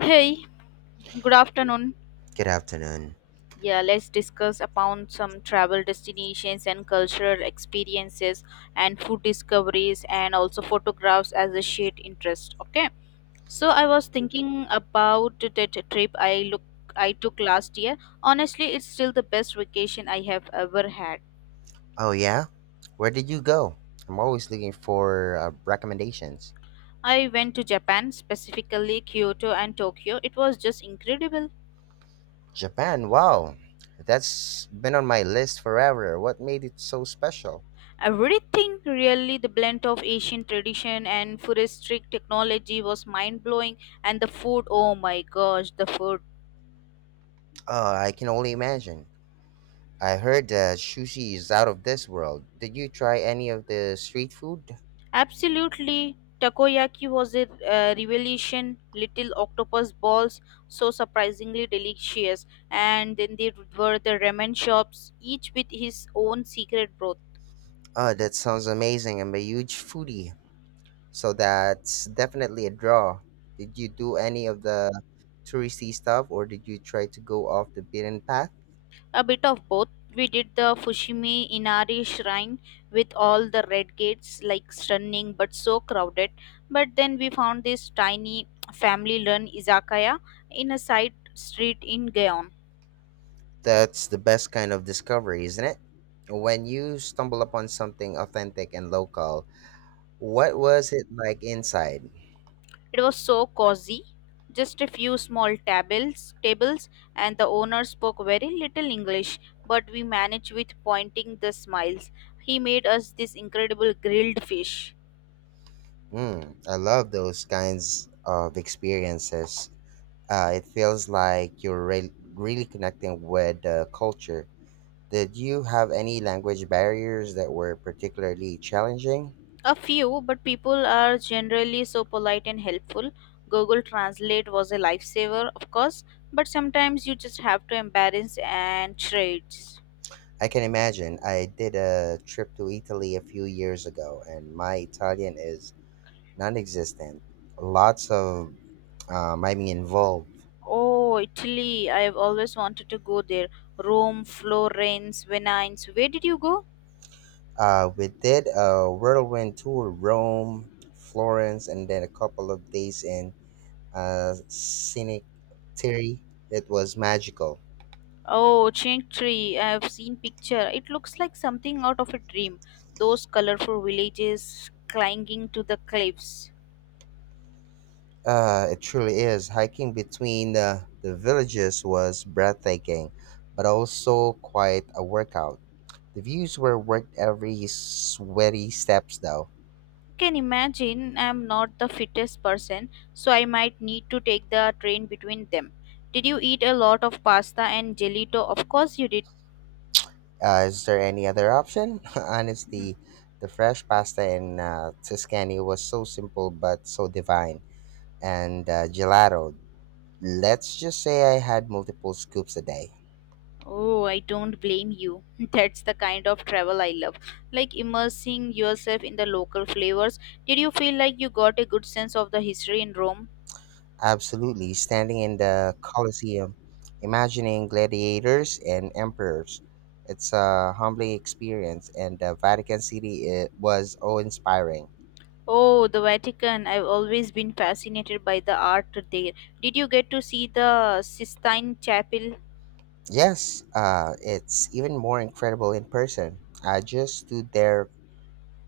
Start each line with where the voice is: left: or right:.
left: Hey, good afternoon.
right: Good afternoon.
left: Yeah, let's discuss upon some travel destinations and cultural experiences and food discoveries and also photographs as a shared interest. Okay. So I was thinking about that trip I took last year. Honestly, it's still the best vacation I have ever had.
right: Oh, yeah? Where did you go? I'm always looking for recommendations.
left: I went to Japan, specifically Kyoto and Tokyo. It was just incredible.
right: Japan, wow. That's been on my list forever. What made it so special?
left: Everything really, the blend of Asian tradition and futuristic technology was mind blowing, and the food, oh my gosh, the food!
right: Oh, I can only imagine. I heard that sushi is out of this world. Did you try any of the street food?
left: Absolutely, takoyaki was a revelation. Little octopus balls, so surprisingly delicious, and then there were the ramen shops, each with his own secret broth.
right: Oh, that sounds amazing. I'm a huge foodie. So that's definitely a draw. Did you do any of the touristy stuff or did you try to go off the beaten path?
left: A bit of both. We did the Fushimi Inari shrine with all the red gates, like stunning but so crowded. But then we found this tiny family run izakaya in a side street in Gaon.
right: That's the best kind of discovery, isn't it? When you stumble upon something authentic and local, what was it like inside?
left: It was so cozy, just a few small tables, and the owner spoke very little English, but we managed with pointing the smiles. He made us this incredible grilled fish.
right: Mm, I love those kinds of experiences. It feels like you're really connecting with the culture. Did you have any language barriers that were particularly challenging?
left: A few, but people are generally so polite and helpful. Google Translate was a lifesaver, of course, but sometimes you just have to embarrass and trades.
right: I can imagine. I did a trip to Italy a few years ago, and my Italian is non existent. Lots of I mean, involved.
left: Oh, Italy! I have always wanted to go there. Rome, Florence, Venice. Where did you go?
right: We did a whirlwind tour Rome, Florence, and then a couple of days in Scenic Terry. It was magical.
left: Oh, Cinque Terre. I have seen picture. It looks like something out of a dream. Those colorful villages clinging to the cliffs.
right: It truly is. Hiking between the villages was breathtaking, but also quite a workout. The views were worth every sweaty steps, though.
left: Can imagine I'm not the fittest person, so I might need to take the train between them. Did you eat a lot of pasta and gelato? Of course you did.
right: Is there any other option? Honestly, the fresh pasta in Tuscany was so simple but so divine. And gelato, let's just say I had multiple scoops a day.
left: Oh, I don't blame you. That's the kind of travel I love. Like immersing yourself in the local flavors. Did you feel like you got a good sense of the history in Rome?
right: Absolutely, standing in the Colosseum, imagining gladiators and emperors. It's a humbling experience, and the Vatican City, it was awe inspiring.
left: Oh, the Vatican. I've always been fascinated by the art there. Did you get to see the Sistine Chapel?
right: Yes, it's even more incredible in person. I just stood there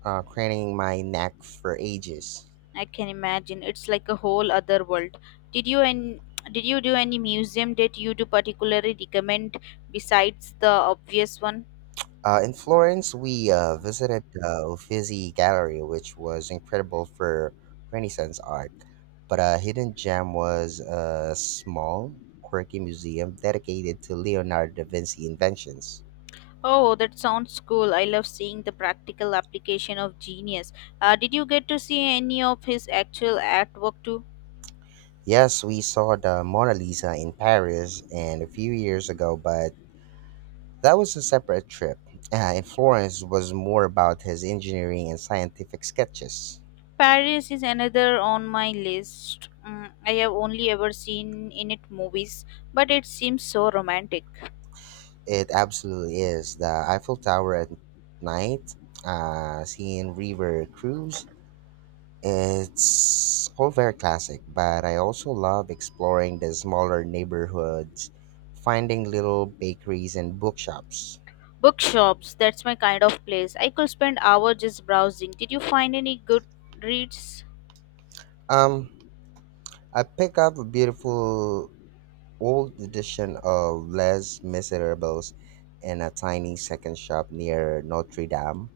right: craning my neck for ages.
left: I can imagine. It's like a whole other world. Did you and did you do any museum that you do particularly recommend besides the obvious one?
right: In Florence, we visited the Uffizi Gallery, which was incredible for Renaissance art. But a hidden gem was a small, quirky museum dedicated to Leonardo da Vinci inventions.
left: Oh, that sounds cool. I love seeing the practical application of genius. Did you get to see any of his actual artwork too?
right: Yes, we saw the Mona Lisa in Paris and a few years ago, but that was a separate trip. In Florence was more about his engineering and scientific sketches.
left: Paris is another on my list. I have only ever seen in it movies, but it seems so romantic.
right: It absolutely is. The Eiffel Tower at night, seeing river cruise, it's all very classic, but I also love exploring the smaller neighborhoods, finding little bakeries and bookshops.
left: Bookshops, that's my kind of place. I could spend hours just browsing. Did you find any good reads?
right: Um, I pick up a beautiful old edition of Les Miserables in a tiny second shop near Notre Dame.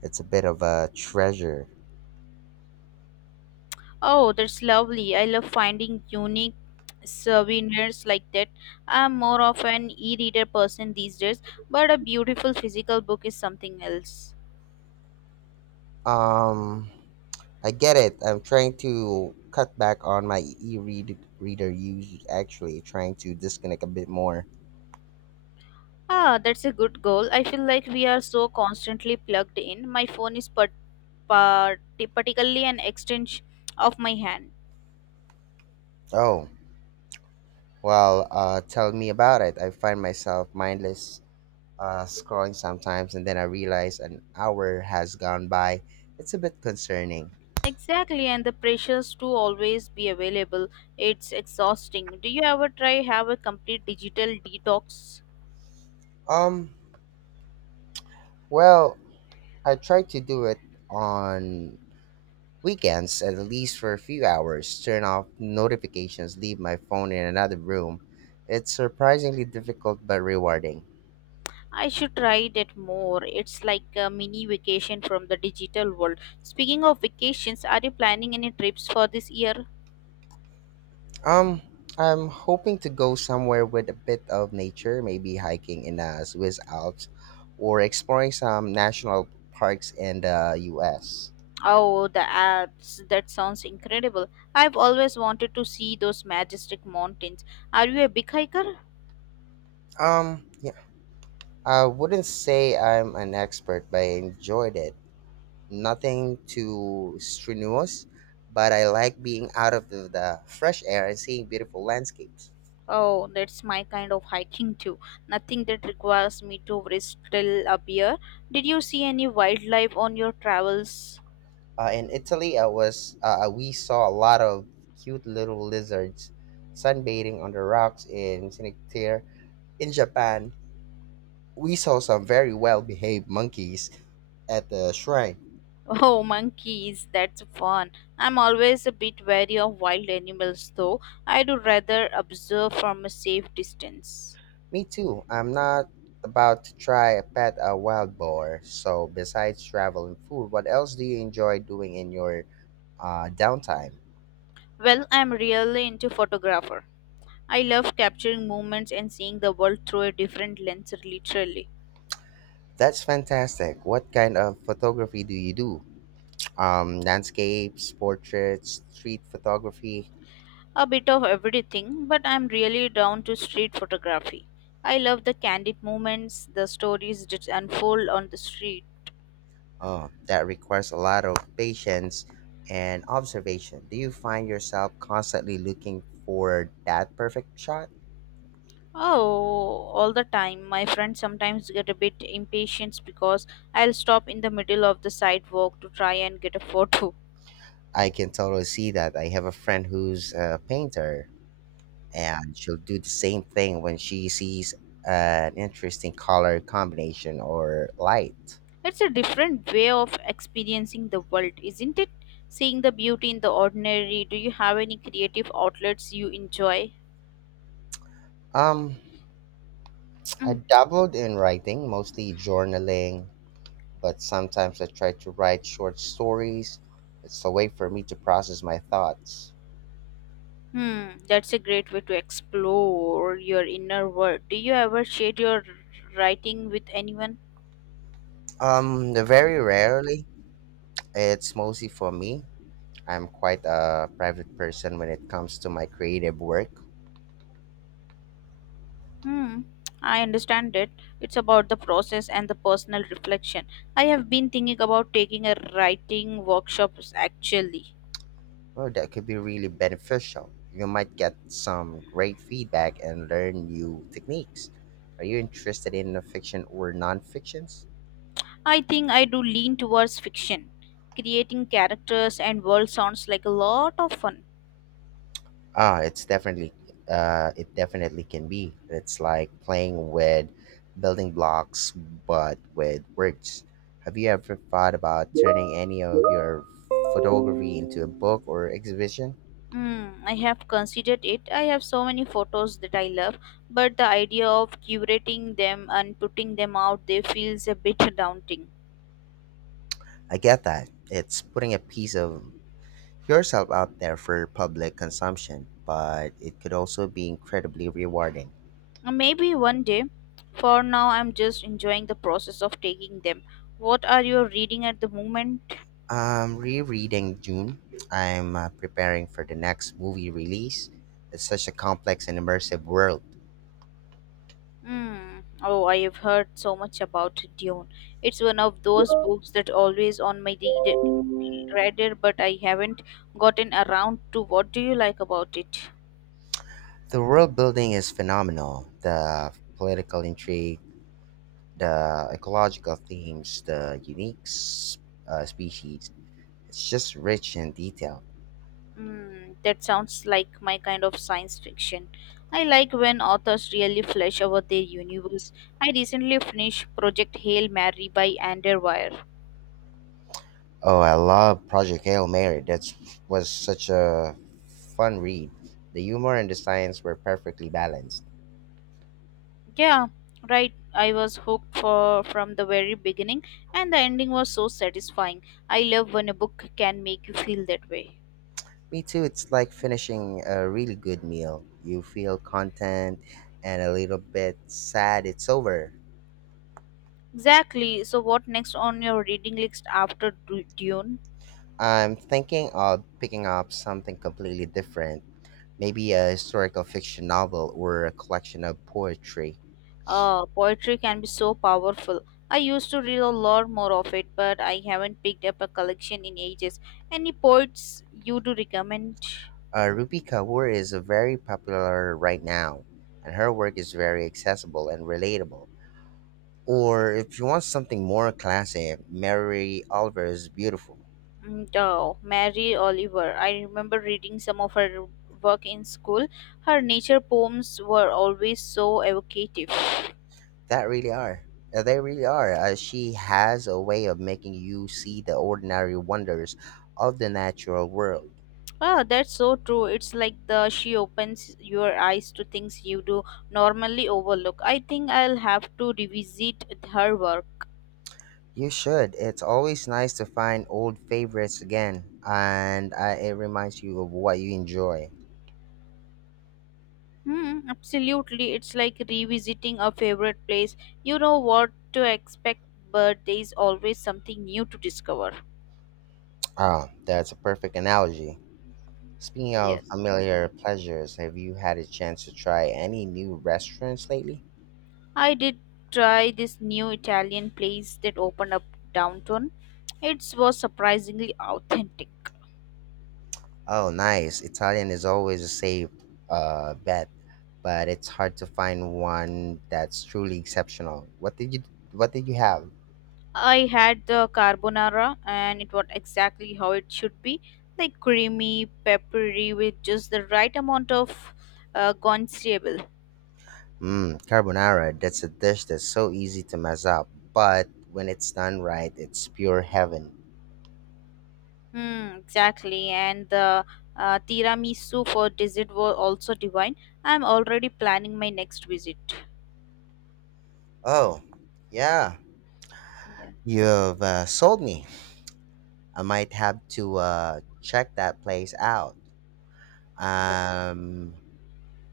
right: It's a bit of a treasure.
left: Oh, that's lovely. I love finding unique souvenirs like that. I'm more of an e reader person these days, but a beautiful physical book is something else.
right: Um, I get it. I'm trying to cut back on my e-read reader use, actually trying to disconnect a bit more.
left: Ah, that's a good goal. I feel like we are so constantly plugged in. My phone is particularly an extension of my hand.
right: Oh, well, tell me about it. I find myself mindless scrolling sometimes and then I realize an hour has gone by. It's a bit concerning.
left: Exactly, and the pressures to always be available. It's exhausting. Do you ever try have a complete digital detox?
right: Um, well, I try to do it on weekends at least for a few hours. Turn off notifications, leave my phone in another room. It's surprisingly difficult but rewarding.
left: I should try that more. It's like a mini vacation from the digital world. Speaking of vacations, are you planning any trips for this year?
right: Um, I'm hoping to go somewhere with a bit of nature, maybe hiking in the Swiss Alps or exploring some national parks in the US.
left: Oh, the Alps. That sounds incredible. I've always wanted to see those majestic mountains. Are you a big hiker?
right: Yeah, I wouldn't say I'm an expert, but I enjoyed it. Nothing too strenuous, but I like being out of the fresh air and seeing beautiful landscapes.
left: Oh, that's my kind of hiking too. Nothing that requires me to wrestle a bear. Did you see any wildlife on your travels?
right: In Italy, I was we saw a lot of cute little lizards sunbathing on the rocks in Cinque Terre. In Japan, we saw some very well behaved monkeys at the shrine.
left: Oh, monkeys, that's fun. I'm always a bit wary of wild animals though. I do rather observe from a safe distance.
right: Me too. I'm not about to try a pet a wild boar. So, besides travel and food, what else do you enjoy doing in your downtime?
left: Well, I'm really into photographer. I love capturing moments and seeing the world through a different lens literally.
right: That's fantastic. What kind of photography do you do? Landscapes, portraits, street photography.
left: A bit of everything, but I'm really down to street photography. I love the candid moments, the stories that unfold on the street.
right: Oh, that requires a lot of patience and observation. Do you find yourself constantly looking for that perfect shot?
left: Oh, all the time. My friends sometimes get a bit impatient because I'll stop in the middle of the sidewalk to try and get a photo.
right: I can totally see that. I have a friend who's a painter, and she'll do the same thing when she sees an interesting color combination or light.
left: It's a different way of experiencing the world, isn't it? Seeing the beauty in the ordinary. Do you have any creative outlets you enjoy?
right: Um, I
left: Mm.
right: dabbled in writing, mostly journaling, but sometimes I try to write short stories. It's a way for me to process my thoughts.
left: Hmm, that's a great way to explore your inner world. Do you ever share your writing with anyone?
right: Very rarely. It's mostly for me. I'm quite a private person when it comes to my creative work.
left: Hmm, I understand it. It's about the process and the personal reflection. I have been thinking about taking a writing workshops actually.
right: Well, that could be really beneficial. You might get some great feedback and learn new techniques. Are you interested in the fiction or non-fictions?
left: I think I do lean towards fiction. Creating characters and world sounds like a lot of fun.
right: Ah, it's definitely it definitely can be. It's like playing with building blocks, but with words. Have you ever thought about turning any of your photography into a book or exhibition?
left: Mm, I have considered it. I have so many photos that I love, but the idea of curating them and putting them out there feels a bit daunting.
right: I get that. It's putting a piece of yourself out there for public consumption, but it could also be incredibly rewarding.
left: Maybe one day. For now, I'm just enjoying the process of taking them. What are you reading at the moment?
right: I'm rereading June. I'm preparing for the next movie release. It's such a complex and immersive world.
left: Hmm. Oh, I have heard so much about Dune. It's one of those books that always on my radar, but I haven't gotten around to. What do you like about it?
right: The world building is phenomenal. The political intrigue, the ecological themes, the unique species. It's just rich in detail.
left: Mm, that sounds like my kind of science fiction. I like when authors really flesh out their universe. I recently finished Project Hail Mary by Ander Weir.
right: Oh, I love Project Hail Mary. That was such a fun read. The humor and the science were perfectly balanced.
left: Yeah, right. I was hooked for from the very beginning, and the ending was so satisfying. I love when a book can make you feel that way.
right: Me too. It's like finishing a really good meal. You feel content and a little bit sad it's over.
left: Exactly. So, what next on your reading list after Dune?
right: I'm thinking of picking up something completely different, maybe a historical fiction novel or a collection of poetry.
left: Poetry can be so powerful. I used to read a lot more of it, but I haven't picked up a collection in ages. Any poets you do recommend?
right: Rupi Kaur is very popular right now, and her work is very accessible and relatable. Or if you want something more classy, Mary Oliver is beautiful.
left: Mm, oh, Mary Oliver. I remember reading some of her work in school. Her nature poems were always so evocative.
right: That really are. They really are. She has a way of making you see the ordinary wonders of the natural world.
left: Ah, that's so true. It's like the she opens your eyes to things you do normally overlook. I think I'll have to revisit her work.
right: You should. It's always nice to find old favorites again, and it reminds you of what you enjoy.
left: Hmm, absolutely. It's like revisiting a favorite place. You know what to expect, but there is always something new to discover.
right: Ah, that's a perfect analogy. Speaking of
left: Yes.
right: familiar pleasures, have you had a chance to try any new restaurants lately?
left: I did try this new Italian place that opened up downtown. It was surprisingly authentic.
right: Oh, nice. Italian is always a safe bet, but it's hard to find one that's truly exceptional. What did you have?
left: I had the carbonara and it was exactly how it should be, like creamy, peppery with just the right amount of uh,
right: Mmm, carbonara. That's a dish that's so easy to mess up, but when it's done right, it's pure heaven.
left: Hmm, exactly. And the tiramisu for dessert was also divine. I'm already planning my next visit.
right: Oh, yeah.
left: Yeah,
right: You've sold me. I might have to check that place out.
left: yeah,
right: I'm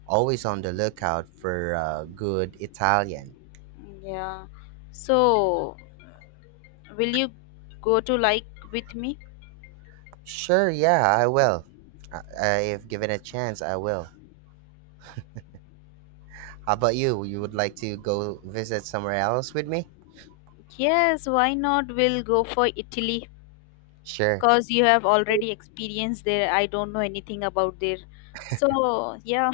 right: always on the lookout for good Italian.
left: yeah. So, will you go to like with me?
right: Sure, yeah, I will. If given a chance, I will. How about you? You would like to go visit somewhere else with me?
left: Yes, why not? We'll go for Italy
right: Sure.
left: because you have already experienced there. I don't know anything about there. So, yeah,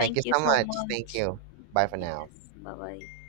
right: Thank you
left: you
right: so
left: so
right: much. Thank
left: much.
right: you. Bye for now.
left: Yes, bye bye.